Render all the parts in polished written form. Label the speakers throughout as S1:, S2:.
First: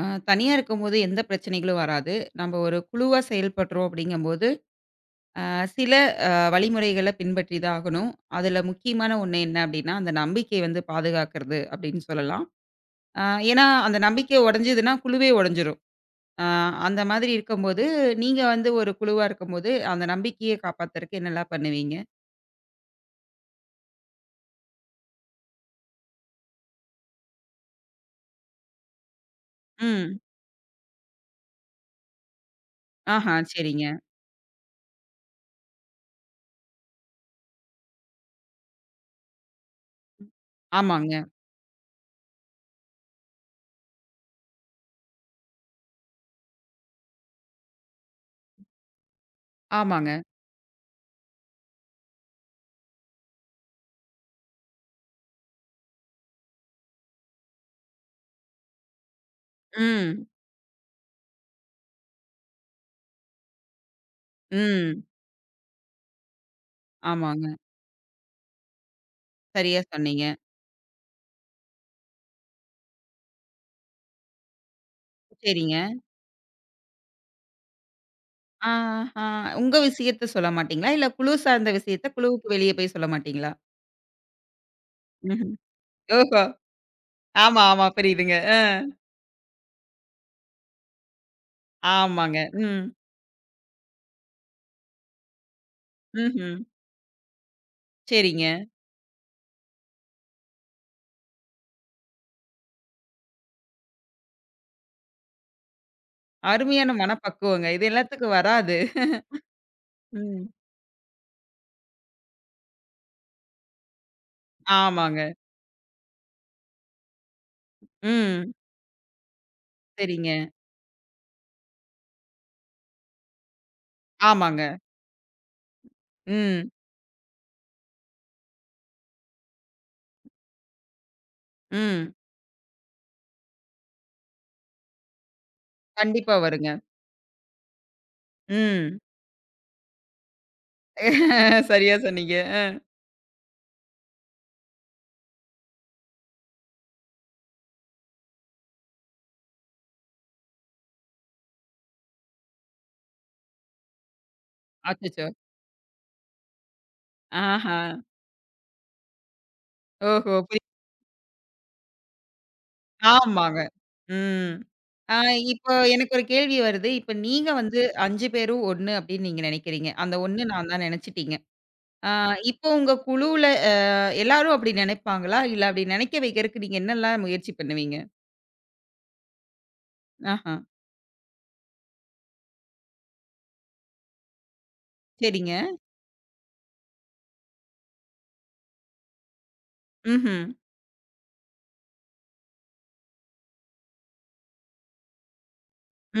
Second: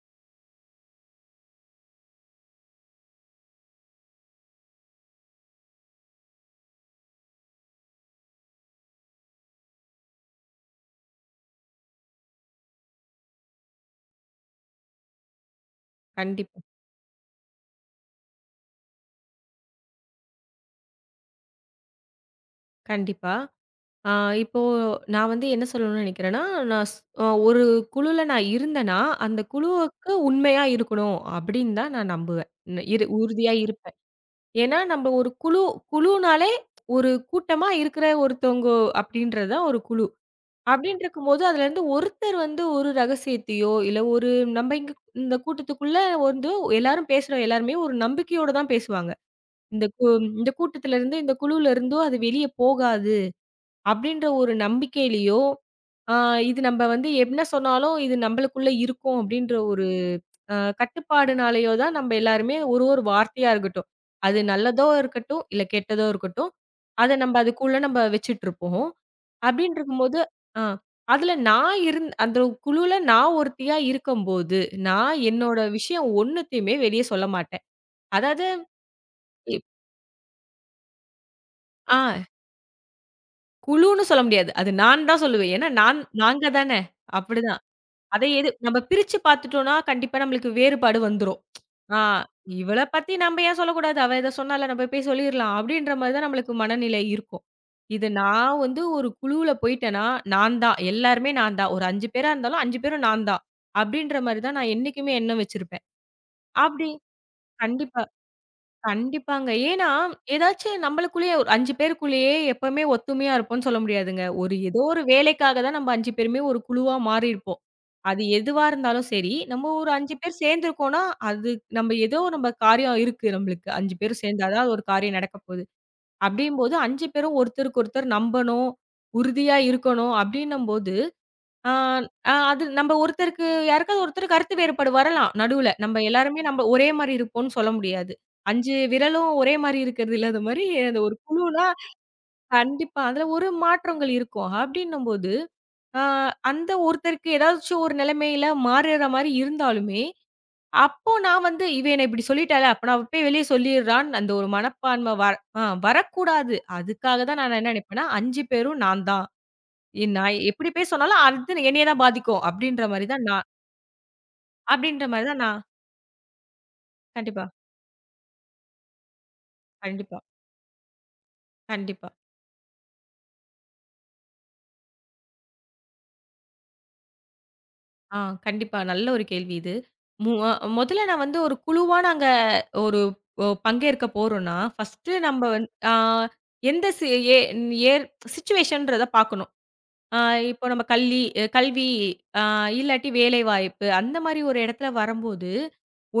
S1: ஆ, தனியா இருக்கும்போது எந்த பிரச்சனைகளும் வராது. நம்ம ஒரு குழுவா செயல்படுறோம் அப்படிங்கும்போது, அ சில வழிமுறைகள பின்பற்றி தான் ஆகணும். அதுல முக்கியமான ஒண்ணு என்ன அப்படின்னா, அந்த நம்பிக்கை வந்து பாதுகாக்கிறது அப்படின்னு சொல்லலாம். அ ஏன்னா, அந்த நம்பிக்கை உடைஞ்சதுன்னா குழுவே உடைஞ்சிரும். அ
S2: கண்டிப்பா,
S1: அந்த மாதிரி இருக்கும்போது, நீங்க வந்து ஒரு குழுவா இருக்கும்போது, அந்த நம்பிக்கைய காப்பாத்துறதுக்கு என்னலாம் பண்ணுவீங்க?
S2: கண்டிப்பா. ஆ இப்போ நான் வந்து என்ன சொல்லணும்னு நெனைக்கிறேன்னா, நான் ஸ் அ ஒரு குழுல நான் இருந்தேன்னா, அந்த குழுவுக்கு
S1: ம்.
S2: உண்மையா இருக்கணும் அப்படின்னு தான் நான் நம்புவேன். ந இரு
S1: ஆஹா,
S2: உறுதியா
S1: சரிங்க.
S2: இருப்பேன். ஏன்னா நம்ம ஒரு குழுனாலே ஒரு கூட்டமா இருக்கிற ஒருத்தவங்க அப்படின்றது தான் ஒரு குழு. அப்படின்னு
S1: ஆமாங்க,
S2: இருக்கும்போது அதுலேருந்து ஒருத்தர் வந்து ஒரு ரகசியத்தையோ, இல்ல ஒரு நம்ம இங்க இந்த கூட்டத்துக்குள்ள வந்து எல்லாரும் பேசுற எல்லாருமே ஒரு நம்பிக்கையோட தான் பேசுவாங்க. இந்த கூ
S1: ஆமாங்க.
S2: இந்த கூட்டத்திலருந்து, இந்த குழுவிலருந்தோ அது வெளிய போகாது. அப்படின்ற ஒரு நம்பிக்கையிலயோ, ஆ இது நம்ப வந்து என்ன சொன்னாலும் இது நம்பளுக்குள்ள இருக்கும் அப்படின்ற ஒரு
S1: ம்,
S2: கட்டுப்பாடுனாலயோ தான் நம்ப எல்லாருமே ஒரு ஒரு வார்த்தையா இருக்கட்டும். அது நல்லதோ
S1: ம்.
S2: இருக்கட்டும், இல்ல கெட்டதோ இருக்கட்டும். அத நம்ப
S1: ஆமாங்க.
S2: அதுக்குள்ள நம்ப வச்சுட்டுருப்போம். அப்படின்னு
S1: சரியா
S2: இருக்கும்போது
S1: சொன்னீங்க.
S2: ஆ அதுல நான் இருந் அந்த குழுல நான் ஒருத்தியா இருக்கம்போது, நான் என்னோட
S1: சரிங்க.
S2: விஷயம் ஒண்ணுத்தையுமே வெளிய சொல்ல மாட்டேன். அதாவது
S1: ஆ, ஆ.
S2: இப்
S1: உங்க விஷயத்த சொல்ல மாட்டீங்களா? இல்ல குழு சார்ந்த
S2: ஆ
S1: விஷயத்த குழுவுக்கு வெளிய போய் சொல்ல மாட்டீங்களா?
S2: குழுன்னு சொல்ல முடியாது. அது நான் தான் சொல்லுவேன்.
S1: ம்ஹ்ம்.
S2: ஏன்னா நான்
S1: ஓஹோ!
S2: நாங்க தானே! அப்படி
S1: ஆமா, ஆமா.
S2: அதை
S1: புரியுதுங்க.
S2: எது
S1: அ.
S2: நம்ம பிரிச்சு பார்த்துட்டோம்னா, கண்டிப்பா நம்மளுக்கு வேறுபாடு வந்துரும். ஆ
S1: ஆமாங்க.
S2: இவள
S1: ம்.
S2: பத்தி நம்ம ஏன் சொல்லக்கூடாது? அவ இத சொன்னால, நம்ம போய் சொல்லிர்லாம். அப்படின்ற மாரி தான் நம்மளுக்கு
S1: ம்ஹ்ம்.
S2: மனநிலை இருக்கும். இது
S1: சரிங்க.
S2: நான் வந்து ஒரு குழுவுல போயிட்டேன்னா, நான் தான். எல்லாருமே நான் தான். ஒரு 5 பேரா இருந்தாலும், 5 பேரும் நான் தான். அப்படின்ற மாரி தான் நான் என்னைக்குமே எண்ணம் வச்சிருப்பேன். அப்படி
S1: அருமையான மனப்பக்குவங்க. இது
S2: கண்டிப்பா.
S1: எல்லாத்துக்கும் வராது.
S2: கண்டிப்பாங்க. ஏன்னா,
S1: ம்.
S2: ஏதாச்சும் நம்மளுக்குள்ளயே ஒரு 5 பேருக்குள்ளேயே எப்பவுமே ஒத்துமையா இருப்போம்ன்னு சொல்ல முடியாதுங்க. ஒரு ஏதோ ஒரு
S1: ஆமாங்க.
S2: வேலைக்காக தான் நம்ம 5 பேருமே ஒரு குழுவா மாறியிருப்போம். அது
S1: ம்.
S2: எதுவா இருந்தாலும் சரி, நம்ம ஒரு 5
S1: சரிங்க.
S2: பேர் சேர்ந்துருக்கோம்னா, அது நம்ம ஏதோ நம்ம காரியம் இருக்கு நம்மளுக்கு. 5 பேரும் சேர்ந்தா
S1: ஆமாங்க.
S2: தான் ஒரு காரியம் நடக்க போகுது.
S1: ம்.
S2: அப்படிங்கும்போது 5 பேரும் ஒருத்தருக்கு ஒருத்தர் நம்பணும், உறுதியா இருக்கணும் அப்படின்னும்போது ஆ,
S1: ம்.
S2: ஆ அது நம்ம ஒருத்தருக்கு யாருக்காவது ஒருத்தர் கருத்து வேறுபாடு வரலாம் நடுவுல. நம்ம
S1: கண்டிப்பா
S2: எல்லாருமே நம்ம
S1: வருங்க.
S2: ஒரே மாரி இருப்போம்ன்னு சொல்ல முடியாது. 5
S1: ம்.
S2: விரலும் ஒரே மாரி இருக்கிறது இல்லாத மாரி, அந்த ஒரு குழுனா
S1: சரியா சொன்னீங்க.
S2: கண்டிப்பா அதுல ஒரு மாற்றங்கள் இருக்கும். அப்டின்னும்போது, ஆ அந்த ஒருத்தருக்கு ஏதாச்சும் ஒரு நிலைமையில மாறுற மாரி இருந்தாலுமே, அப்போ நான் வந்து இவ என்ன இப்டி சொல்லிட்டாளே, அப்ப நான் போய் வெளிய சொல்லிர்றான்னு அந்த ஒரு மனப்பான்மை
S1: அச்சச்சோ!
S2: வர ஆ வரக்கூடாது. அதுக்காக தான் நான் என்ன
S1: ஆஹா!
S2: நினைப்பேன்னா, 5 பேரும் நான் தான்.
S1: ஓஹோ!
S2: நான் எப்படி பேச சொன்னாலும் அது என்னைய தான் பாதிக்கும்.
S1: ஆமாங்க. ம்.
S2: அப்படின்ற
S1: ஆ
S2: மாரி தான் நான்.
S1: இப்போ எனக்கு ஒரு கேள்வி வருது. இப்ப
S2: கண்டிப்பா,
S1: நீங்க வந்து 5 பேரும் ஒண்ணு அப்படின்னு நீங்க நினைக்கிறீங்க. அந்த
S2: கண்டிப்பா,
S1: ஒண்ணு நான் தான் நினைச்சுட்டீங்க.
S2: கண்டிப்பா.
S1: ஆ இப்போ உங்க குழுவுல எல்லாரும் அப்படி நினைப்பாங்களா? இல்ல அப்படி நினைக்க வைக்கிறதுக்கு நீங்க என்னலாம் முயற்சி பண்ணுவீங்க?
S2: ஆ கண்டிப்பா. நல்ல ஒரு கேள்வி இது. மு அ
S1: ஆஹா.
S2: முதல்ல நான் வந்து ஒரு குழுவா நாங்க ஒரு பங்கேற்க போறோம்னா, ஃபர்ஸ்ட்டு நம்ம
S1: சரிங்க.
S2: வந் ஆ எந்த சி ஏ ஏர் சிச்சுவேஷன்றத பார்க்கணும். ஆ
S1: ம்ஹ்ம்.
S2: இப்போ நம்ம கல்வி கல்வி ஆ இல்லாட்டி வேலைவாய்ப்பு அந்த மாரி ஒரு இடத்துல வரும்போது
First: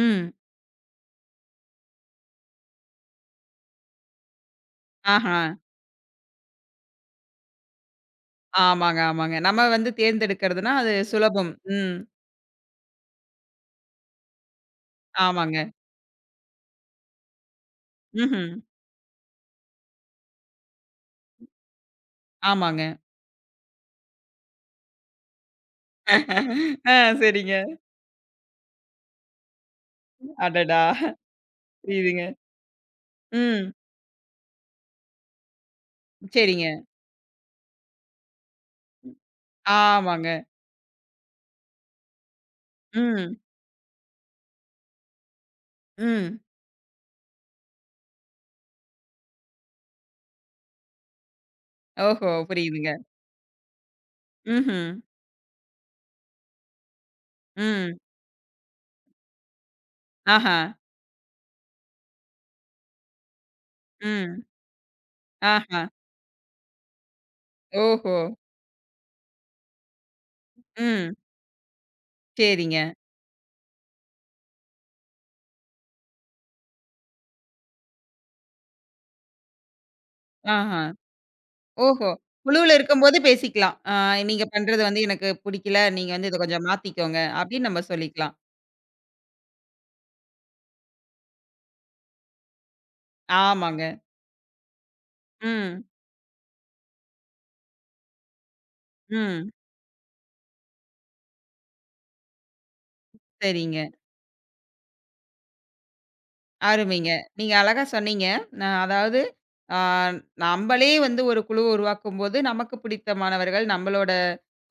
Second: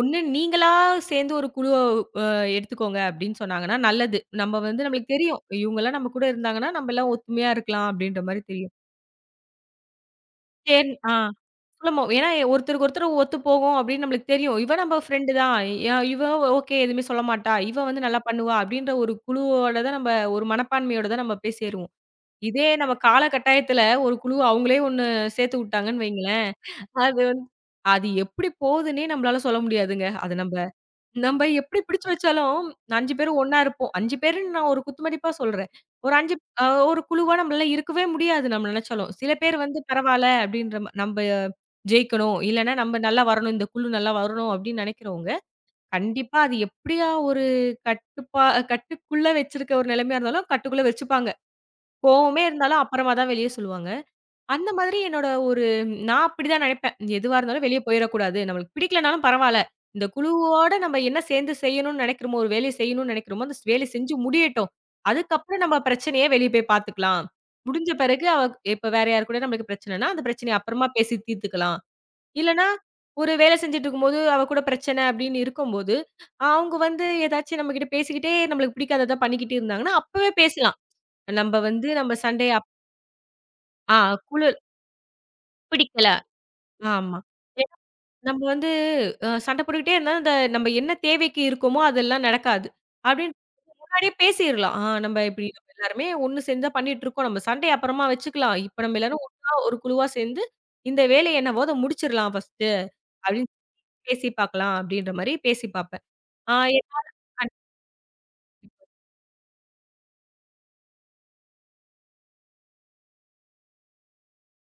S2: ஒண்ணு நீங்களா சேர்ந்து ஒரு குழுவ அ எடுத்துக்கோங்க அப்படின்னு சொன்னாங்கன்னா நல்லது. நம்ம வந்து நம்மளுக்கு
S1: ஆஹா.
S2: தெரியும். இவங்கலாம் நம்ம கூட இருந்தாங்கன்னா, நம்மலாம் ஒத்துமையா இருக்கலாம் அப்படின்ற மாரி தெரியும்.
S1: ஆமாங்க, ஆமாங்க. நம்ம வந்து தேர்ந்தெடுக்கிறதுனா
S2: சேரி
S1: அது
S2: ஆ
S1: சுலபம். ம்.
S2: சுலபம். ஏன்னா ஒருத்தருக்கு ஒருத்தர் ஒத்து போகும் அப்படின்னு நம்மளுக்கு தெரியும். இவ நம்ம ஃப்ரெண்டு தான்.
S1: ஆமாங்க.
S2: அ இவ ஓகே எதுவுமே சொல்ல மாட்டா. இவ வந்து நல்லா
S1: ம்ஹ்ம்.
S2: பண்ணுவா அப்படின்ற ஒரு குழுவோட தான் நம்ம ஒரு மனப்பான்மையோட தான் நம்ம போய் சேருவோம். இதே
S1: ஆமாங்க.
S2: நம்ம கால கட்டாயத்துல ஒரு குழு அவங்களே ஒண்ணு சேர்த்து விட்டாங்கன்னு வைங்களேன்,
S1: ஆ
S2: அது வந்து
S1: சரிங்க.
S2: அது எப்படி போகுதுன்னே நம்மளால சொல்ல முடியாதுங்க. அது நம்ம
S1: அடடா!
S2: நம்ப எப்படி பிடிச்சு
S1: புரியுதுங்க.
S2: வச்சாலும் 5 பேரும் ஒண்ணா
S1: ம்.
S2: இருப்போம். 5 பேருன்னு நான் ஒரு குத்துமதிப்பா சொல்றேன். ஒரு 5 அ
S1: சரிங்க.
S2: ஒரு குழுவா நம்மளால இருக்கவே முடியாது நம்ம நெனச்சாலும். சில பேர் வந்து பரவால்ல
S1: ஆமாங்க.
S2: அப்படின்ற மா நம்ப ஜெயிக்கணும். இல்லன்னா நம்ப நல்லா
S1: ம்.
S2: வரணும். இந்த குழு நல்லா வரணும் அப்படின்னு நெனைக்கிறவங்க, கண்டிப்பா
S1: ம்.
S2: அது எப்படியா ஒரு கட்டுப்பா கட்டுக்குள்ள வச்சிருக்க ஒரு நிலைமையா இருந்தாலும், கட்டுக்குள்ள வச்சுப்பாங்க.
S1: ஓஹோ!
S2: கோவமே இருந்தாலும்
S1: புரியுதுங்க.
S2: அப்புறமா தான் வெளிய சொல்லுவாங்க. அந்த
S1: ம்ஹ்ம்.
S2: மாதிரி என்னோட ஒரு நான் அப்படிதான் நினைப்பேன். எதுவா இருந்தாலும் வெளிய
S1: ம்.
S2: போயிறக்கூடாது. நம்மளுக்கு பிடிக்கலனாலும் பரவால்ல. இந்த
S1: ஆஹா.
S2: குழுவோட நம்ம என்ன சேர்ந்து செய்யணும்னு நினைக்கிறோமோ, ஒரு வேலைய செய்யணும்னு நினைக்கிறோமோ, அந்த வேலைய செஞ்சு
S1: ம்.
S2: முடியட்டும். அதுக்கப்புறம் நம்ம
S1: ஆஹா.
S2: பிரச்சனைய வெளிய போய் பார்த்துக்கலாம். முடிஞ்ச
S1: ஓஹோ!
S2: பிறகு அவ இப்ப வேற யார் கூட நம்மளுக்கு பிரச்சனைன்னா, அந்த பிரச்சனைய அப்புறமா பேசி
S1: ம்.
S2: தீர்த்துக்கலாம். இல்லன்னா,
S1: சரிங்க.
S2: ஒரு வேலை செஞ்சுட்டு இருக்கும்போது, அவ கூட பிரச்சனை அப்படின்னு இருக்கும்போது, அவங்க வந்து ஏதாச்சும் நம்மகிட்ட பேசிக்கிட்டே நம்மளுக்கு பிடிக்காதத பண்ணிக்கிட்டு இருந்தாங்கன்னா, அப்பவே பேசலாம்.
S1: ஆஹா.
S2: நம்ம வந்து
S1: ஓஹோ!
S2: நம்ம சண்டைய அப்
S1: குழுவுல இருக்கும்போது பேசிக்கலாம். ஆ
S2: ஆ
S1: நீங்க
S2: குழு
S1: பண்றது வந்து எனக்கு புடிக்கல.
S2: பிடிக்கல.
S1: நீங்க வந்து இத கொஞ்சம்
S2: ஆமா.
S1: மாத்திக்கோங்க. அப்படின்னு
S2: ஏன்னா
S1: நம்ம சொல்லிக்கலாம்.
S2: நம்ம வந்து சண்டை போட்டுக்கிட்டே இருந்தா, அந்த நம்ம என்ன தேவைக்கு இருக்கோமோ, அதெல்லாம் நடக்காது. அப்படின்னு
S1: ஆமாங்க.
S2: முன்னாடியே பேசிறலாம். நம்ம இப்படி நம்ம
S1: ம்.
S2: எல்லாருமே ஒண்ணு சேர்ந்து தான் பண்ணிட்டுருக்கோம். நம்ம சண்டைய அப்புறமா வச்சுக்கலாம். இப்ப நம்ம எல்லாரும்
S1: ம்.
S2: ஒண்ணா ஒரு குழுவா சேர்ந்து, இந்த வேலைய என்னவோ அத முடிச்சிரலாம் ஃபர்ஸ்ட்டு அப்படின்னு
S1: சரிங்க.
S2: பேசி பார்க்கலாம், அப்படின்ற மாரி பேசி பார்ப்பேன். ஆ என்னால
S1: அருமைங்க.
S2: கண்
S1: நீங்க அழகா சொன்னீங்க. அதாவது ஆ நம்பளே வந்து ஒரு குழுவ உருவாக்கும்போது, நமக்கு பிடித்தமானவர்கள் நம்பளோட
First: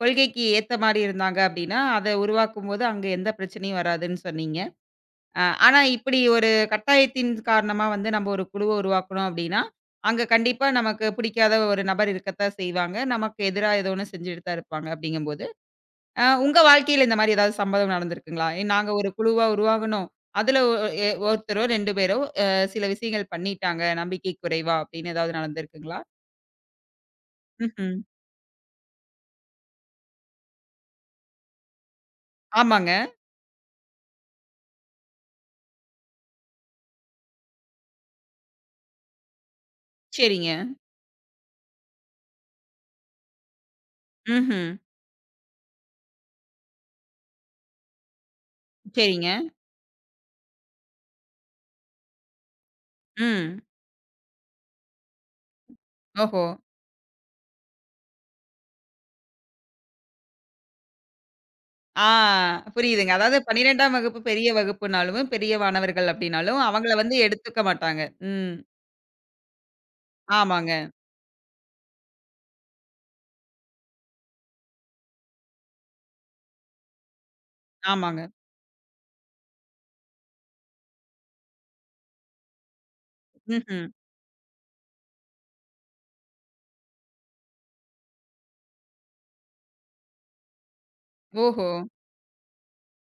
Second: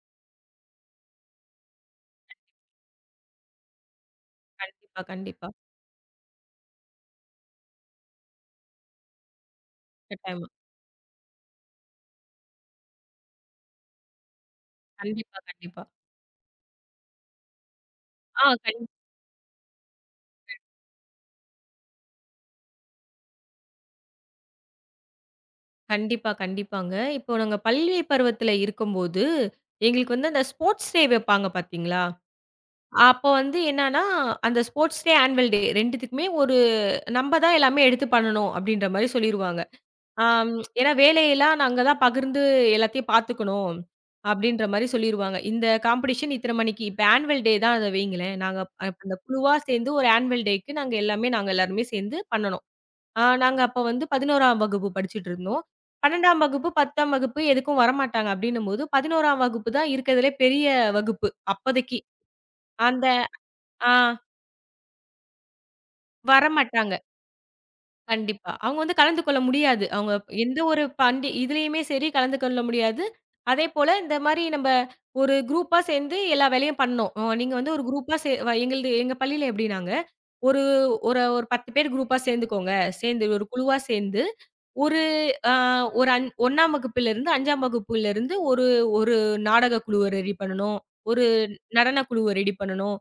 S1: கொள்கைக்கு ஏத்த மாரி இருந்தாங்க அப்டின்னா, அத உருவாக்கும்போது அங்க எந்த பிரச்சனையும் வராதுன்னு சொன்னீங்க.
S2: கண்டிப்பா,
S1: அ
S2: கண்டிப்பா.
S1: ஆனா இப்படி ஒரு கட்டாயத்தின் காரணமா வந்து நம்ப ஒரு குழுவ உருவாக்கணும் அப்டின்னா, அங்க
S2: கட்டாயமா.
S1: கண்டிப்பா நமக்கு பிடிக்காத ஒரு நபர் இருக்கத்தான் செய்வாங்க. நமக்கு எதிரா ஏதோ ஒண்ணு செஞ்சுட்டு தான் இருப்பாங்க
S2: கண்டிப்பா,
S1: அப்டிங்கும்போது
S2: கண்டிப்பா.
S1: உங்க வாழ்க்கையில இந்த மாரி ஏதாவது சம்பவம்
S2: ஆ
S1: நடந்திருக்குங்களா? ஏ,
S2: கண்
S1: நாங்க ஒரு குழுவா உருவாகுனோம். அதுல ஒ எ ஒருத்தரோ 2 பேரோ அ சில விஷயங்கள் பண்ணிட்டாங்க. நம்பிக்கை குறைவா அப்படின்னு ஏதாவது நடந்திருக்குங்களா?
S2: கண்டிப்பா, கண்டிப்பாங்க. இப்போ நாங்க
S1: ம்ஹ்ம்.
S2: பள்ளி பருவத்துல இருக்கும்போது, எங்களுக்கு வந்து அந்த ஸ்போர்ட்ஸ் டே வைப்பாங்க பார்த்தீங்களா?
S1: ஆமாங்க.
S2: அப்போ வந்து என்னான்னா, அந்த ஸ்போர்ட்ஸ் டே, ஆனுவல் டே 2த்துக்குமே ஒரு நம்ப தான் எல்லாமே எடுத்து பண்ணணும் அப்டின்ற மாரி சொல்லிருவாங்க. ஆம்
S1: சரிங்க.
S2: ஏன்னா வேலையெல்லாம் நாங்க தான் பகிர்ந்து எல்லாத்தையும் பார்த்துக்கணும்.
S1: ம்ஹ்ம்.
S2: அப்டின்ற மாரி சொல்லிருவாங்க. இந்த காம்படிஷன் இத்தன மணிக்கு இப்ப ஆனுவல் டே தான் அத வைங்களேன். நாங்க அ அந்த
S1: சரிங்க.
S2: குழுவா சேர்ந்து ஒரு ஆனுவல் டேக்கு நாங்க எல்லாமே நாங்க எல்லாருமே சேர்ந்து பண்ணணும். நாங்க
S1: ம்.
S2: அப்ப வந்து 11ஆம் வகுப்பு படிச்சுட்டுருந்தோம். 12ஆம்
S1: ஓஹோ!
S2: வகுப்பு, 10ஆம் வகுப்பு எதுக்கும் வரமாட்டாங்க அப்டின்னும்போது, 11ஆம் வகுப்பு தான் இருக்கிறதுலே பெரிய வகுப்பு அப்போதைக்கு.
S1: ஆ
S2: அந்த
S1: புரியுதுங்க. அதாவது
S2: ஆ.
S1: 12ஆம் வகுப்பு பெரிய வகுப்புனாலும், பெரிய மாணவர்கள் அப்படின்னாலும்
S2: வரமாட்டாங்க.
S1: அவங்கள வந்து எடுத்துக்க மாட்டாங்க.
S2: கண்டிப்பா.
S1: ம்.
S2: அவங்க வந்து கலந்து கொள்ள முடியாது. அவங்க எந்த
S1: ஆமாங்க,
S2: ஒரு பண்டி இதுலயுமே சரி கலந்து கொள்ள முடியாது. அதேபோல இந்த மாரி நம்ப ஒரு குரூப்பா சேர்ந்து எல்லா வேலையும் பண்ணோம். நீங்க வந்து ஒரு குரூப்பா
S1: ஆமாங்க.
S2: சே வ எங்கள்து எங்க பள்ளியில எப்படின்னாங்க, ஒரு ஒரு ஒரு 10 பேர் குரூப்பா சேர்ந்துக்கோங்க. சேர்ந்து ஒரு குழுவா
S1: ம்ஹ்ம்.
S2: சேர்ந்து ஒரு அ ஒரு அஞ் 1ஆம் வகுப்பிலிருந்து 5ஆம் வகுப்புலருந்து ஒரு ஒரு நாடக குழுவ ரெடி பண்ணணும். ஒரு
S1: ஓஹோ!
S2: நடன குழுவ ரெடி பண்ணணும்.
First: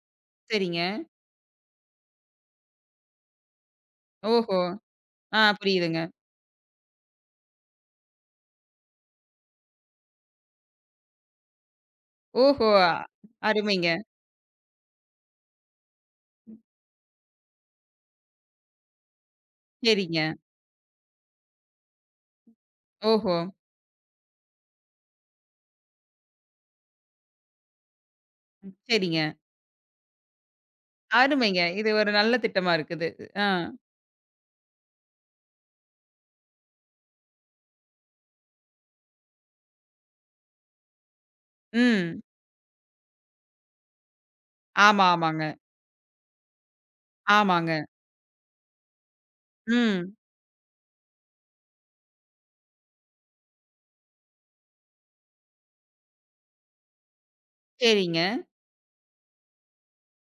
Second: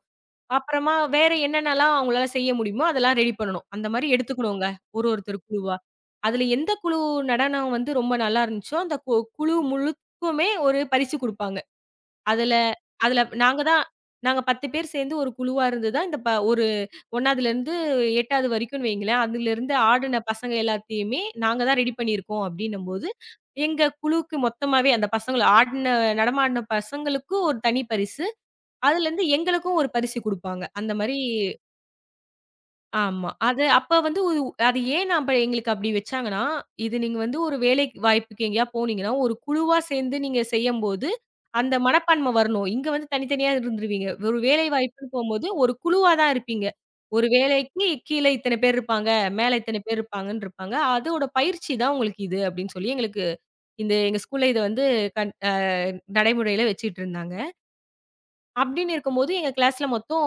S1: சரிங்க.
S2: அப்புறமா வேற என்னென்னலாம் அவங்களால செய்ய முடியுமோ, அதெல்லாம் ரெடி பண்ணணும். அந்த மாரி
S1: ஓஹோ!
S2: எடுத்துக்கணுங்க. ஒரு ஒருத்தர்
S1: ஆ
S2: குழுவா.
S1: புரியுதுங்க.
S2: அதுல எந்த குழு நடனம் வந்து ரொம்ப நல்லா இருந்துச்சோ, அந்த குழு முழுக்குமே ஒரு பரிசு குடுப்பாங்க. அதுல
S1: ஓஹோ!
S2: அதுல நாங்க தான்
S1: அருமைங்க.
S2: நாங்க 10 பேர் சேர்ந்து ஒரு குழுவா இருந்து தான் இந்த ப ஒரு 1வதுலருந்து 8வது வரைக்கும்ன்னு வைங்களேன், அதுலருந்து ஆடுன
S1: சரிங்க.
S2: பசங்க எல்லாத்தையுமே நாங்க தான் ரெடி பண்ணியிருக்கோம் அப்டின்னும்போது,
S1: ஓஹோ!
S2: எங்க குழுவுக்கு மொத்தமாவே அந்த பசங்கள நடமாடுன பசங்களுக்கு ஒரு தனி பரிசு,
S1: ம். சரிங்க.
S2: அதுலருந்து எங்களுக்கும் ஒரு பரிசு குடுப்பாங்க. அந்த மாரி
S1: அருமைங்க. இது ஒரு நல்ல திட்டமா இருக்குது.
S2: ஆமா.
S1: ஆ.
S2: அது ஏன் நம்ப எங்களுக்கு அப்படி வச்சாங்கன்னா, இது நீங்க வந்து ஒரு வேலை வாய்ப்புக்கு எங்கேயா போனீங்கன்னா, ஒரு குழுவா சேர்ந்து நீங்க செய்யும்போது, அந்த
S1: ம்.
S2: மனப்பான்மை வரணும். இங்க வந்து தனித்தனியா இருந்துருவீங்க. ஒரு வேலை
S1: ஆமா,
S2: வாய்ப்புன்னு
S1: ஆமாங்க.
S2: போம்போது, ஒரு குழுவா தான் இருப்பீங்க. ஒரு
S1: ஆமாங்க.
S2: வேலைக்கு கீழ இத்தனை பேர் இருப்பாங்க, மேல இத்தனை பேர்
S1: ம்.
S2: இருப்பாங்கன்னு இருப்பாங்க. அதோட பயிற்சி தான் உங்களுக்கு இது அப்படின்னு சொல்லி எங்களுக்கு இந்த எங்க ஸ்கூல்ல இத வந்து கண் அ நடைமுறையில வச்சுட்டு இருந்தாங்க.
S1: சரிங்க.
S2: அப்படின்னு இருக்கும்போது, எங்க கிளாஸ்ல மொத்தம்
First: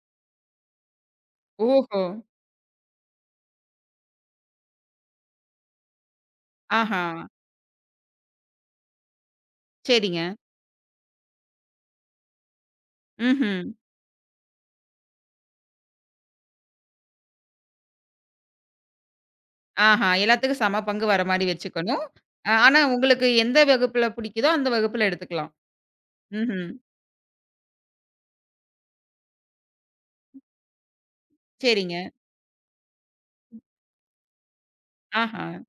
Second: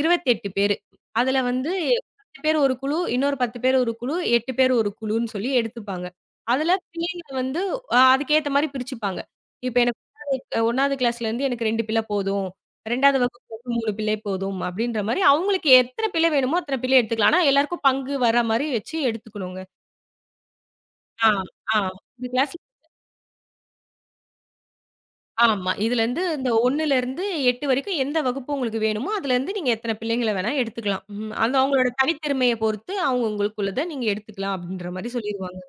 S2: 28 பேரு. அதுல வந்து
S1: ஓஹோ!
S2: 10 பேர் ஒரு குழு, இன்னொரு 10 பேர் ஒரு குழு, 8 பேர் ஒரு குழுன்னு சொல்லி எடுத்துப்பாங்க. அதுல
S1: ஆஹா!
S2: பிள்ளைங்கள வந்து அதுக்கேத்த மாரி பிரிச்சுப்பாங்க. இப்ப எனக்கு
S1: சரிங்க.
S2: 1வது கிளாஸ்லேருந்து எனக்கு 2 பிள்ளை போதும். 2வது
S1: ம்ஹ்ம்.
S2: வகுப்புலேருந்து 3 பிள்ளை போதும் அப்படின்ற மாரி அவங்களுக்கு எத்தனை பிள்ளை வேணுமோ அத்தனை பிள்ளை எடுத்துக்கலாம். ஆனா எல்லாருக்கும் பங்கு வர மாரி வச்சு எடுத்துக்கணுங்க.
S1: ஆஹா! எல்லாத்துக்கும் சம பங்கு வர
S2: ஆ,
S1: மாரி
S2: ஆ.
S1: வச்சுக்கணும்.
S2: இந்த கிளாஸ்ல
S1: ஆனா உங்களுக்கு எந்த வகுப்புல பிடிக்குதோ, அந்த வகுப்புல எடுத்துக்கலாம்.
S2: ஆமா. இதுலருந்து இந்த
S1: ம்ஹ்ம்.
S2: 1லருந்து 8 வரைக்கும் எந்த வகுப்பு உங்களுக்கு வேணுமோ, அதுலருந்து நீங்க எத்தன பிள்ளைங்கள வேணா எடுத்துக்கலாம். ம். அந்த அவங்களோட
S1: சரிங்க.
S2: தனித்திறமைய பொறுத்து அவங்க உங்களுக்குள்ளத நீங்க எடுத்துக்கலாம் அப்டின்ற மாரி
S1: ஆஹா!
S2: சொல்லிருவாங்க.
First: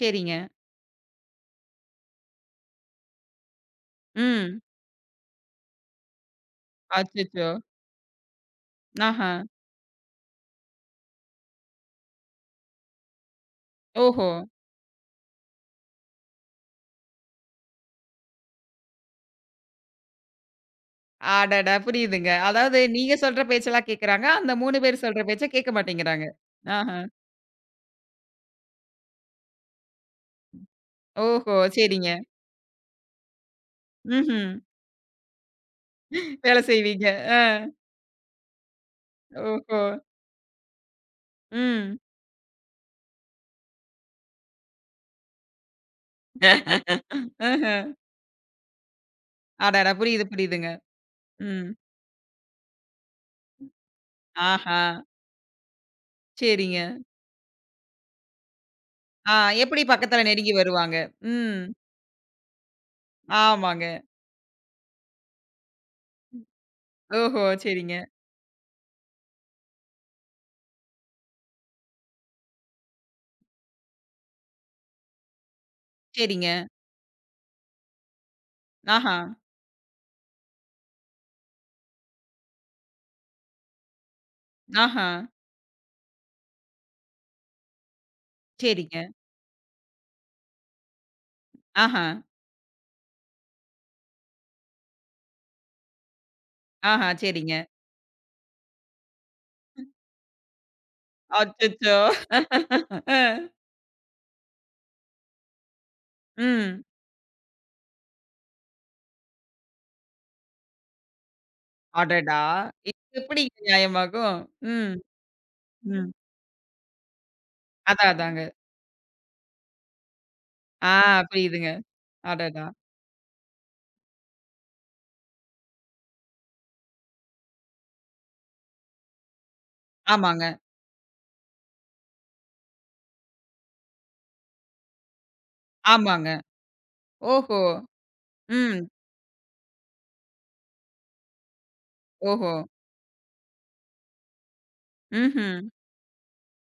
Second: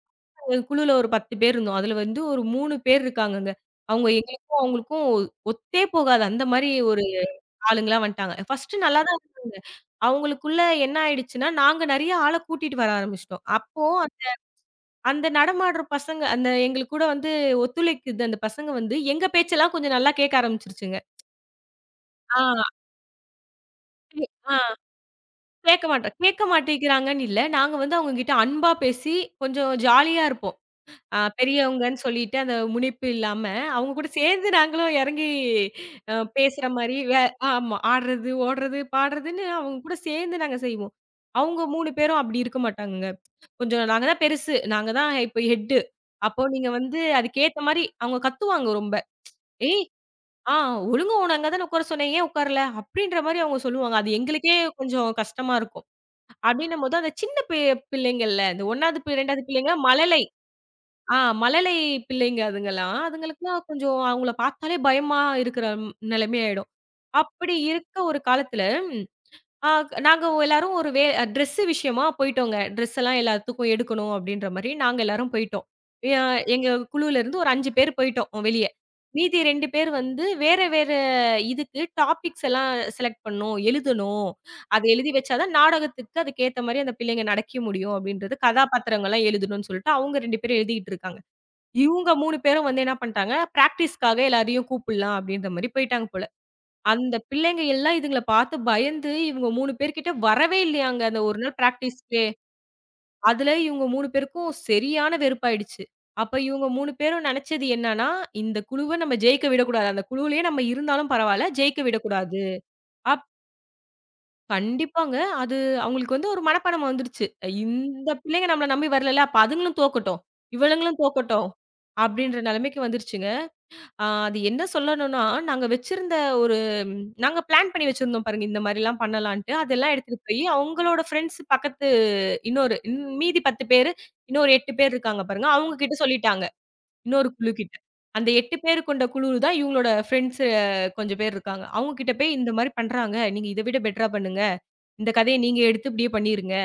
S1: சரிங்க.
S2: எங்க குழுல ஒரு 10 பேர் இருந்தோம். அதுல வந்து ஒரு 3 பேர் இருக்காங்கங்க. அவங்க எங்களுக்கும்
S1: ம்.
S2: அவங்களுக்கும் ஒத்தே போகாது. அந்த மாரி ஒரு
S1: அச்சச்சோ!
S2: ஆளுங்களா வந்துட்டாங்க. ஃபர்ஸ்ட் நல்லா தான்
S1: ஆஹா!
S2: இருந்தாங்க. அவங்களுக்குள்ள என்ன ஆயிடுச்சுன்னா, நாங்க நெறைய ஆள கூட்டிட்டு வர ஆரம்பிச்சுட்டோம். அப்போ அந்த
S1: ஓஹோ!
S2: அந்த நடமாடுற பசங்க அந்த எங்களுக்கு கூட வந்து ஒத்துழைக்குது அந்த பசங்க வந்து எங்க பேச்செல்லாம் கொஞ்சம் நல்லா கேட்க ஆரம்பிச்சுருச்சுங்க.
S1: அடடா! புரியுதுங்க.
S2: ஆ.
S1: அதாவது நீங்க சொல்ற பேச்செல்லாம்
S2: கே
S1: கேட்கறாங்க. அந்த
S2: ஆ.
S1: 3 பேர் சொல்ற பேச்ச கேட்க
S2: கேட்க மாட்டோம்.
S1: மாட்டேங்கிறாங்க.
S2: கேட்க
S1: ஆஹா!
S2: மாட்டேங்கிறாங்கன்னு இல்ல. நாங்க வந்து அவங்ககிட்ட அன்பா பேசி, கொஞ்சம் ஜாலியா இருப்போம்.
S1: ஓஹோ!
S2: பெரியவங்கன்னு
S1: சரிங்க.
S2: சொல்லிட்டு அந்த முனிப்பு இல்லாம, அவங்க கூட சேர்ந்து
S1: ம்ஹ்ம்.
S2: நாங்களும் இறங்கி அ
S1: வேலை
S2: பேசுற மாரி
S1: செய்வீங்க.
S2: வே
S1: ஆ.
S2: ஆமா. ஆடுறது, ஓடுறது, பாடுறதுன்னு அவங்க
S1: ஓஹோ!
S2: கூட சேர்ந்து நாங்க செய்வோம். அவங்க 3
S1: ம்.
S2: பேரும் அப்படி இருக்க மாட்டாங்கங்க. கொஞ்சம் நாங்க தான் பெருசு. நாங்க தான் இப்ப ஹெட்டு. அப்போ நீங்க வந்து அதுக்கேத்த மாரி
S1: ஆஹ.
S2: அவங்க கத்துவாங்க ரொம்ப. "ஏய்!
S1: அடடா! புரியுது,
S2: ஆ
S1: புரியுதுங்க.
S2: ஒழுங்கா உன்ன அங்க தானே
S1: ம்.
S2: உட்கார சொன்னேன். ஏன் உட்காரல?" அப்படின்ற மாரி அவங்க சொல்லுவாங்க. அது எங்களுக்கே
S1: ஆஹா!
S2: கொஞ்சம் கஷ்டமா இருக்கும்.
S1: சரிங்க.
S2: அப்படின்னும்போது அந்த சின்ன பி பிள்ளைங்கள்ல, இந்த 1வது,
S1: ஆ
S2: 2வது பிள்ளைங்க
S1: எப்படி
S2: மழலை.
S1: பக்கத்துல நெருங்கி வருவாங்க.
S2: ஆ
S1: ம்.
S2: மழலை பிள்ளைங்க அதுங்கலாம். அதுங்களுக்குலாம்
S1: ஆமாங்க.
S2: கொஞ்சம் அவங்கள பார்த்தாலே பயமா இருக்கிற நிலைமை ஆயிடும்.
S1: ஓஹோ!
S2: அப்படி
S1: சரிங்க,
S2: இருக்க ஒரு காலத்துல ஆ நாங்க எல்லாரும் ஒரு வே ட்ரெஸ் விஷயமா போயிட்டோங்க. ட்ரெஸ் எல்லாம் எல்லாத்துக்கும் எடுக்கணும் அப்படின்ற மாரி நாங்க எல்லாரும் போயிட்டோம். எ
S1: சரிங்க.
S2: எங்க குழுல இருந்து ஒரு 5 பேர் போயிட்டோம் வெளிய.
S1: ஆஹா!
S2: மீதி 2 பேர் வந்து வேற வேற இதுக்கு டாபிக்ஸ் எல்லாம் செலக்ட் பண்ணணும், எழுதணும். அத
S1: ஆஹா!
S2: எழுதி வச்சா தான் நாடகத்துக்கு அதுக்கேத்த மாரி அந்த பிள்ளைங்க நடக்க முடியும் அப்படின்றது
S1: சரிங்க.
S2: கதாபாத்திரங்கள்லாம் எழுதணும்னு சொல்லிட்டு அவங்க 2 பேரும் எழுதிக்கிட்டு இருக்காங்க.
S1: ஆஹா!
S2: இவங்க 3 பேரும் வந்து என்ன பண்ணிட்டாங்க, பிராக்டிஸ்க்காக எல்லாரையும் கூப்பிடலாம் அப்படின்ற மாரி போயிட்டாங்க போல.
S1: ஆஹா!
S2: அந்த
S1: சரிங்க.
S2: பிள்ளைங்க எல்லாம் இதுங்கள பார்த்து பயந்து, இவங்க 3 பேர்கிட்ட வரவே இல்லையாங்க, அந்த ஒரு நாள்
S1: அச்சச்சோ!
S2: பிராக்டிஸ்க்கே.
S1: அ.
S2: அதுல இவங்க 3 பேருக்கும் சரியான வெறுப்பாயிடுச்சு. அப்ப இவங்க
S1: ம்.
S2: 3 பேரும் நெனச்சது என்னன்னா, இந்த குழுவ நம்ம ஜெயிக்க விடக்கூடாது. அந்த குழுவுலயே நம்ம இருந்தாலும் பரவால்ல, ஜெயிக்க
S1: அடடா!
S2: விடக்கூடாது.
S1: இது
S2: அப்
S1: எப்படிங்க நியாயமாகும்? ம்,
S2: கண்டிப்பாங்க. அது
S1: ம்.
S2: அவங்களுக்கு வந்து ஒரு மனப்பாடம் வந்துருச்சு. இந்த
S1: அதான், அதாங்க.
S2: பிள்ளைங்க நம்மள நம்பி வரலல்ல, அப்ப அதுங்களும் தோக்கட்டும்,
S1: ஆ
S2: இவளுங்களும் தோக்கட்டும்,
S1: புரியுதுங்க.
S2: அப்படின்ற
S1: அடடா!
S2: நெலைமைக்கு வந்துருச்சுங்க. அது என்ன சொல்லணும்னா, நாங்க வச்சிருந்த ஒரு ம், நாங்க பிளான் பண்ணி வச்சிருந்தோம் பாருங்க. இந்த மாரிலாம் பண்ணலான்ட்டு. அதெல்லாம் எடுத்துட்டு போயி
S1: ஆமாங்க,
S2: அவங்களோட ஃப்ரெண்ட்ஸ் பக்கத்து மீதி 10 பேரு, இன்னொரு 8 பேர் இருக்காங்க பாருங்க. அவங்க கிட்ட
S1: ஆமாங்க.
S2: சொல்லிட்டாங்க. இன்னொரு குழு
S1: ஓஹோ!
S2: கிட்ட. அந்த 8 பேரு
S1: ம்.
S2: கொண்ட குழு தான் இவங்களோட ஃப்ரெண்ட்ஸ் கொஞ்சம் பேர் இருக்காங்க. அவங்க கிட்ட போய் இந்த
S1: ஓஹோ!
S2: மாரி பண்றாங்க. நீங்க இத விட பெட்டரா பண்ணுங்க. இந்த கதைய நீங்க
S1: ம்ஹ்ம்.
S2: எடுத்து இப்படியே பண்ணிருங்க.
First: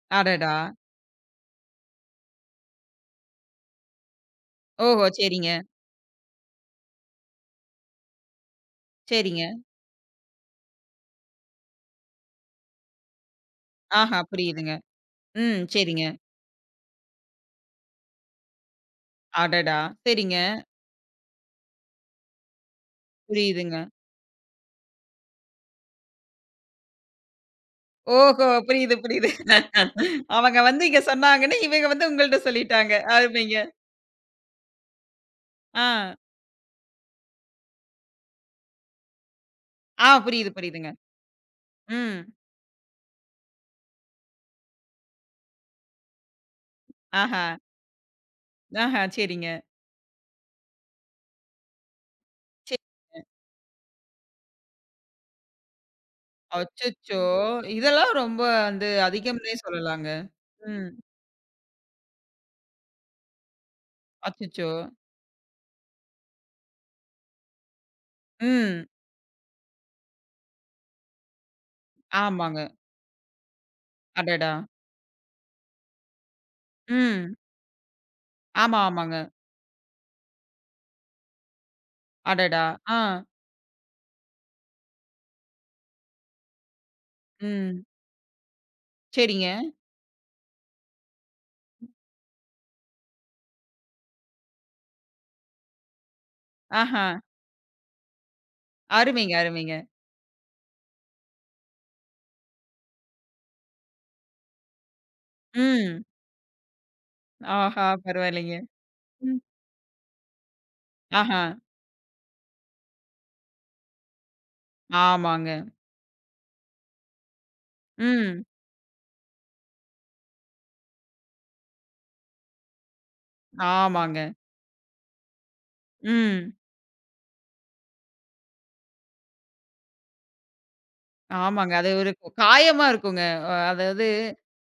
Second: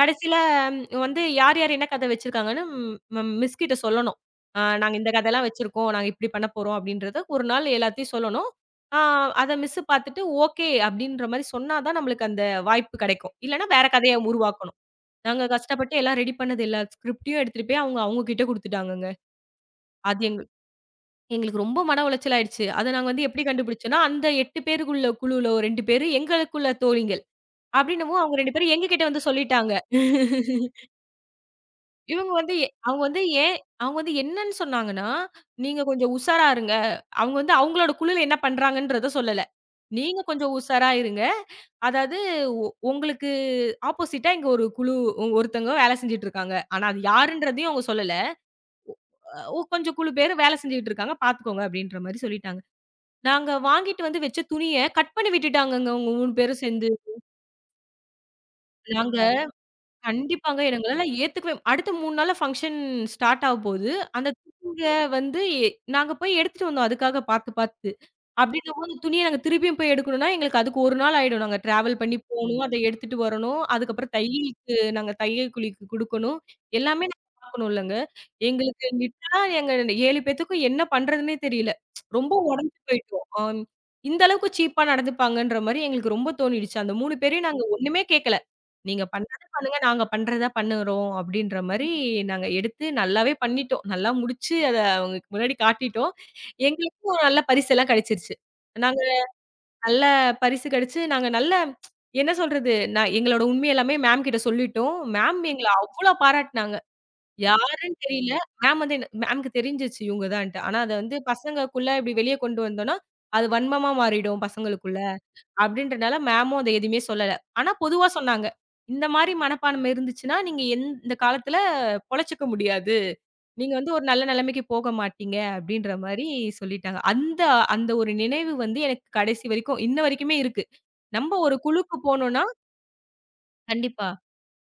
S2: கடைசியில
S1: அடடா!
S2: ம், வந்து யார், யார் என்ன கதை வச்சிருக்காங்கன்னு மிஸ் கிட்ட சொல்லணும். நாங்க
S1: ஓஹோ!
S2: இந்த கதைலாம்
S1: சரிங்க,
S2: வச்சிருக்கோம். நாங்க இப்படி பண்ண போறோம் அப்படின்றத ஒரு நாள் எல்லாத்தையும் சொல்லணும். ஆ
S1: சரிங்க.
S2: அத மிஸ் பார்த்துட்டு ஓகே அப்படின்ற மாரி சொன்னா தான் நம்மளுக்கு அந்த வாய்ப்பு கிடைக்கும். இல்லன்னா வேற கதைய
S1: ஆஹா, புரியுதுங்க.
S2: உருவாக்கணும். நாங்க
S1: ம்,
S2: கஷ்டப்பட்டு
S1: சரிங்க.
S2: எல்லாம் ரெடி பண்ணது எல்லா ஸ்கிரிப்டையும் எடுத்துட்டு போய் அவங்க அவங்க கிட்ட குடுத்துட்டாங்கங்க.
S1: அடடா!
S2: அது
S1: சரிங்க.
S2: எங்க எங்களுக்கு ரொம்ப மன உளைச்சல் ஆயிடுச்சு. அத நாங்க வந்து எப்படி
S1: புரியுதுங்க.
S2: கண்டுபிடிச்சோம்னா, அந்த 8 பேருக்குள்ள குழுல ஒரு 2 பேரு எங்களுக்குள்ள தோழிகள். அப்படின்னவும் அவங்க
S1: ஓஹோ!
S2: 2 பேரும் எங்க
S1: புரியுது,
S2: கிட்ட வந்து
S1: புரியுது.
S2: சொல்லிட்டாங்க.
S1: அவங்க வந்து இங்க சொன்னாங்கன்னு, இவங்க வந்து
S2: இவங்க
S1: உங்கள்ட்ட
S2: வந்து எ
S1: சொல்லிட்டாங்க.
S2: அவங்க வந்து ஏன்
S1: அருமைங்க.
S2: அவங்க வந்து என்னன்னு சொன்னாங்கன்னா, "நீங்க கொஞ்சம்
S1: ஆ,
S2: உஷாரா இருங்க." அவங்க வந்து அவங்களோட குழுல என்ன பண்றாங்கன்றத சொல்லல.
S1: ஆ
S2: "நீங்க
S1: புரியுது,
S2: கொஞ்சம் உஷாரா
S1: புரியுதுங்க.
S2: இருங்க. அதாவது
S1: ம்.
S2: உ உங்களுக்கு ஆப்போசிட்டா இங்க ஒரு குழு ஒருத்தவங்க வேலை செஞ்சுட்டு இருக்காங்க." ஆனா அது
S1: ஆஹா,
S2: யாருன்றதையும் அவங்க சொல்லல.
S1: ஆஹா, சரிங்க.
S2: "ஒ கொஞ்சம் குழு பேரு வேலை செஞ்சுட்டு இருக்காங்க. பார்த்துக்கோங்க." அப்படின்ற மாரி சொல்லிட்டாங்க.
S1: சரி.
S2: நாங்க வாங்கிட்டு வந்து வச்ச துணிய கட் பண்ணி விட்டுட்டாங்கங்க அவங்க 3 பேரும் சேர்ந்து.
S1: அச்சச்சோ! இதெல்லாம் ரொம்ப வந்து
S2: நாங்க
S1: அதிகம்னே சொல்லலாங்க.
S2: கண்டிப்பாங்க. எனக்கு
S1: ம்.
S2: என்னால ஏத்துக்கவே அடுத்த 3 நாள்ல ஃபங்ஷன் ஸ்டார்ட் ஆகப்போது. அந்த
S1: அச்சச்சோ!
S2: குக்கிங்க வந்து எ நாங்க போய் எடுத்துட்டு வந்தோம் அதுக்காக பாத்து, பாத்து.
S1: ம்.
S2: அப்படிங்கும்போது துணிய நாங்க திருப்பியும் போய் எடுக்கணும்னா, எங்களுக்கு அதுக்கு 1 நாள் ஆயிடும். நாங்க டிராவல் பண்ணி
S1: ஆமாங்க.
S2: போணும், அத எடுத்துட்டு வரணும். அதுக்கப்புறம்
S1: அடடா!
S2: தையலுக்கு நாங்க தையல் கூலிக்கு குடுக்கணும். எல்லாமே நாங்க
S1: ம்.
S2: பார்க்கணும் இல்லங்க.
S1: ஆமா,
S2: எங்களுக்கு
S1: ஆமாங்க.
S2: லிட்டரலா எங்க 7 பேத்துக்கும் என்ன பண்றதுன்னே தெரியல. ரொம்ப
S1: அடடா!
S2: உடைஞ்சு
S1: ஆ.
S2: போயிட்டோம். ஆம். இந்த அளவுக்கு சீப்பா நடந்துப்பாங்கன்ற மாரி எங்களுக்கு ரொம்ப தோணிடுச்சு. அந்த 3 பேரையும் நாங்க
S1: ம்.
S2: ஒண்ணுமே கேட்கல. "நீங்க பண்றத
S1: சரிங்க.
S2: பண்ணுங்க, நாங்க பண்றத பண்ணுறோம்." அப்படின்ற மாரி நாங்க எடுத்து நல்லாவே பண்ணிட்டோம். நல்லா முடிச்சு அத அவங்களுக்கு முன்னாடி காட்டிட்டோம்.
S1: ஆஹா.
S2: எங்களுக்கும் நல்ல பரிசெல்லாம் கிடைச்சிருச்சு. நாங்க
S1: அருமைங்க, அருமைங்க.
S2: நல்ல பரிசு கிடைச்சு, நாங்க நல்ல என்ன சொல்றது? நான் எங்களோட உண்மை எல்லாமே மேம் கிட்ட சொல்லிட்டோம். மேம் எங்கள
S1: ம்.
S2: அவ்ளோ பாராட்டுனாங்க.
S1: ஆஹா!
S2: யாருன்னு தெரியல.
S1: பரவாயில்லைங்க.
S2: மேம் வந்து என்ன
S1: ம்.
S2: மேம்க்கு தெரிஞ்சுச்சு இவங்க தான்ட்டு. ஆனா அத வந்து
S1: ஆஹா.
S2: பசங்கக்குள்ள இப்படி வெளிய கொண்டு வந்தோம்னா, அது வன்மமா மாறிடும் பசங்களுக்குள்ள.
S1: ஆமாங்க.
S2: அப்படின்றனால மேமும் அத எதுவுமே சொல்லல. ஆனா பொதுவா
S1: ம்.
S2: சொன்னாங்க. இந்த மாரி மனப்பான்மை இருந்துச்சுன்னா, நீங்க இந்த காலத்துல பொழச்சுக்க முடியாது. நீங்க வந்து ஒரு
S1: ஆமாங்க.
S2: நல்ல நிலைமைக்கு போக மாட்டீங்க அப்படின்ற மாரி
S1: ம்.
S2: சொல்லிட்டாங்க. அந்த அந்த ஒரு நினைவு வந்து எனக்கு கடைசி வரைக்கும் இன்ன வரைக்குமே இருக்கு. நம்ம ஒரு
S1: ஆமாங்க. அது
S2: குழுக்கு
S1: ஒரு
S2: போனோம்னா
S1: காயமா இருக்குங்க. அதாவது
S2: கண்டிப்பா.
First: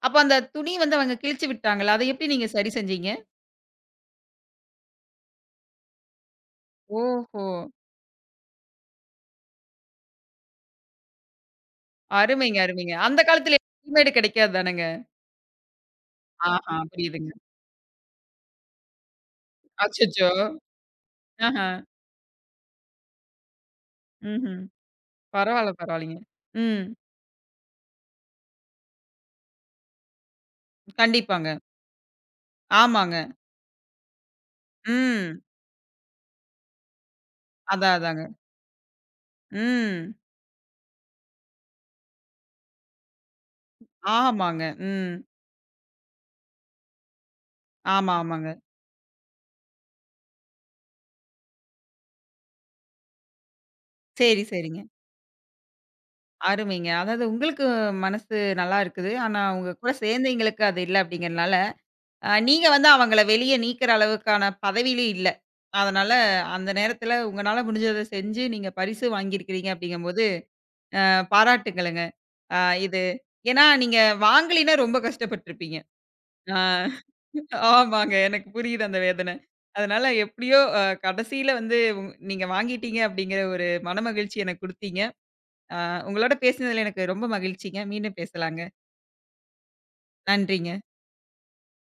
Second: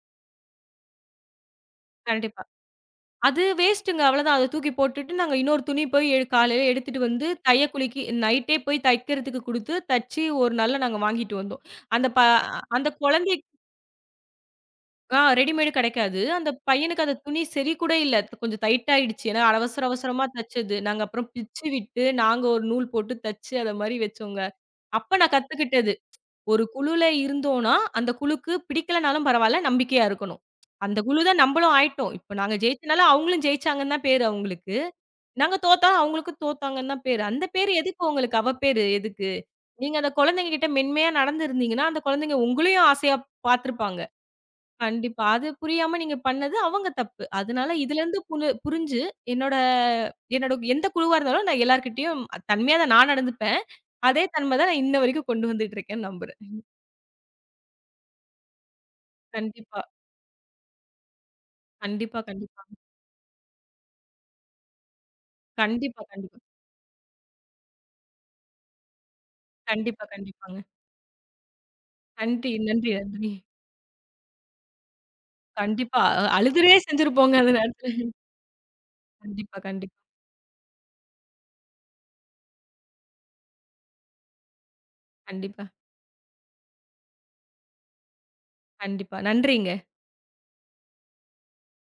S1: அப்ப அந்த துணி வந்து அவங்க கிழிச்சு விட்டாங்கல்ல, அத எப்படி
S2: கண்டிப்பா.
S1: நீங்க சரி செஞ்சீங்க?
S2: அது வேஸ்ட்டுங்க அவ்வளோதான். அத தூக்கி போட்டுட்டு நாங்க இன்னொரு துணி போய் காலையில எடுத்துட்டு வந்து
S1: ஓஹோ!
S2: தையக்கூலிக்கு நைட்டே போய் தைக்கிறதுக்கு குடுத்து, தச்சு ஒரு நாள்ல நாங்க வாங்கிட்டு வந்தோம். அந்த ப
S1: அருமைங்க,
S2: அந்த
S1: அருமைங்க. அந்த
S2: குழந்தை
S1: காலத்துல ரெடிமேடு கிடைக்காது தானங்க.
S2: ஆ ரெடிமேடு கிடைக்காது. அந்த
S1: ஆஹா,
S2: பையனுக்கு அந்த
S1: புரியுதுங்க.
S2: துணி சரி கூட இல்ல. கொஞ்சம் டைட் ஆயிடுச்சு. ஏன்னா அவசர அவசரமா
S1: அச்சச்சோ!
S2: தச்சது. நாங்க அப்புறம் பிச்சு
S1: ஆஹா.
S2: விட்டு, நாங்க ஒரு நூல் போட்டு தச்சு அத மாரி வச்சோங்க.
S1: ம்ஹ்ம்.
S2: அப்ப நான்
S1: பரவால்ல,
S2: கத்துக்கிட்டது.
S1: பரவாயில்லைங்க.
S2: ஒரு
S1: ம்.
S2: குழுல இருந்தோம்னா, அந்த குழுக்கு பிடிக்கலனாலும் பரவால்ல, நம்பிக்கையா இருக்கணும். அந்த குழு தான்
S1: கண்டிப்பாங்க.
S2: நம்மளும் ஆயிட்டோம். இப்ப நாங்க ஜெயிச்சனால
S1: ஆமாங்க.
S2: அவங்களும் ஜெயிச்சாங்கன்னு தான் பேரு அவங்களுக்கு.
S1: ம்.
S2: நாங்க தோத்தா அவங்களுக்கும் தோத்தாங்கன்னு தான் பேரு. அந்த பேரு
S1: அதான்,
S2: எதுக்கு
S1: அதாங்க.
S2: உங்களுக்கு? அவ பேரு எதுக்கு? நீங்க அந்த
S1: ம்.
S2: குழந்தைங்க கிட்ட மென்மையா நடந்திருந்தீங்கன்னா, அந்த குழந்தைங்க உங்களையும் ஆசையா பார்த்துருப்பாங்க.
S1: ஆமாங்க. ம்.
S2: கண்டிப்பா. அது புரியாம நீங்க பண்ணது அவங்க தப்பு. அதனால
S1: ஆமா,
S2: இதுலருந்து புனு
S1: ஆமாங்க.
S2: புரிஞ்சு என்னோட என்னோட எந்த குழுவா இருந்தாலும் நான் எல்லார்கிட்டயும் தன்மையா தான் நான் நடந்துப்பேன். அதே
S1: சரி,
S2: தன்மை தான்
S1: சரிங்க.
S2: நான் இன்ன வரைக்கும் கொண்டு வந்துட்டு இருக்கேன்னு நம்புறேன்.
S1: அருமைங்க. அதாவது உங்களுக்கு மனசு நல்லா இருக்குது. ஆனா, உங்க
S2: கண்டிப்பா.
S1: கூட சேர்ந்தவைங்களுக்கு அது இல்ல அப்படிங்கிறனால,
S2: கண்டிப்பா, கண்டிப்பா.
S1: நீங்க வந்து அவங்கள வெளிய நீக்கிற அளவுக்கான பதவியிலும் இல்ல.
S2: கண்டிப்பா,
S1: அதனால
S2: கண்டிப்பா.
S1: அந்த நேரத்தில உங்கனால முடிஞ்சத செஞ்சு நீங்க பரிசு வாங்கியிருக்கிறீங்க
S2: கண்டிப்பா,
S1: அப்படிங்கும்போது,
S2: கண்டிப்பாங்க.
S1: பாராட்டுக்களுங்க.
S2: நன்றி,
S1: அ
S2: நன்றி,
S1: இது
S2: நன்றி.
S1: ஏன்னா நீங்க வாங்கலின்னா ரொம்ப கஷ்டப்பட்டுருப்பீங்க.
S2: கண்டிப்பா.
S1: அ
S2: அழுதுறே செஞ்சிருப்போங்க அந்த நேரத்துல.
S1: ஆமாங்க. எனக்கு புரியுது அந்த வேதனை.
S2: கண்டிப்பா, கண்டிப்பா,
S1: அதனால எப்படியோ கடைசியில வந்து உங் நீங்க வாங்கிட்டீங்க அப்படிங்கிற ஒரு மனமகிழ்ச்சி எனக்கு குடுத்தீங்க.
S2: கண்டிப்பா,
S1: ஆ உங்களோட பேசினதுல எனக்கு ரொம்ப மகிழ்ச்சிங்க. மீண்டும் பேசலாங்க.
S2: கண்டிப்பா. நன்றிங்க.
S1: நன்றிங்க.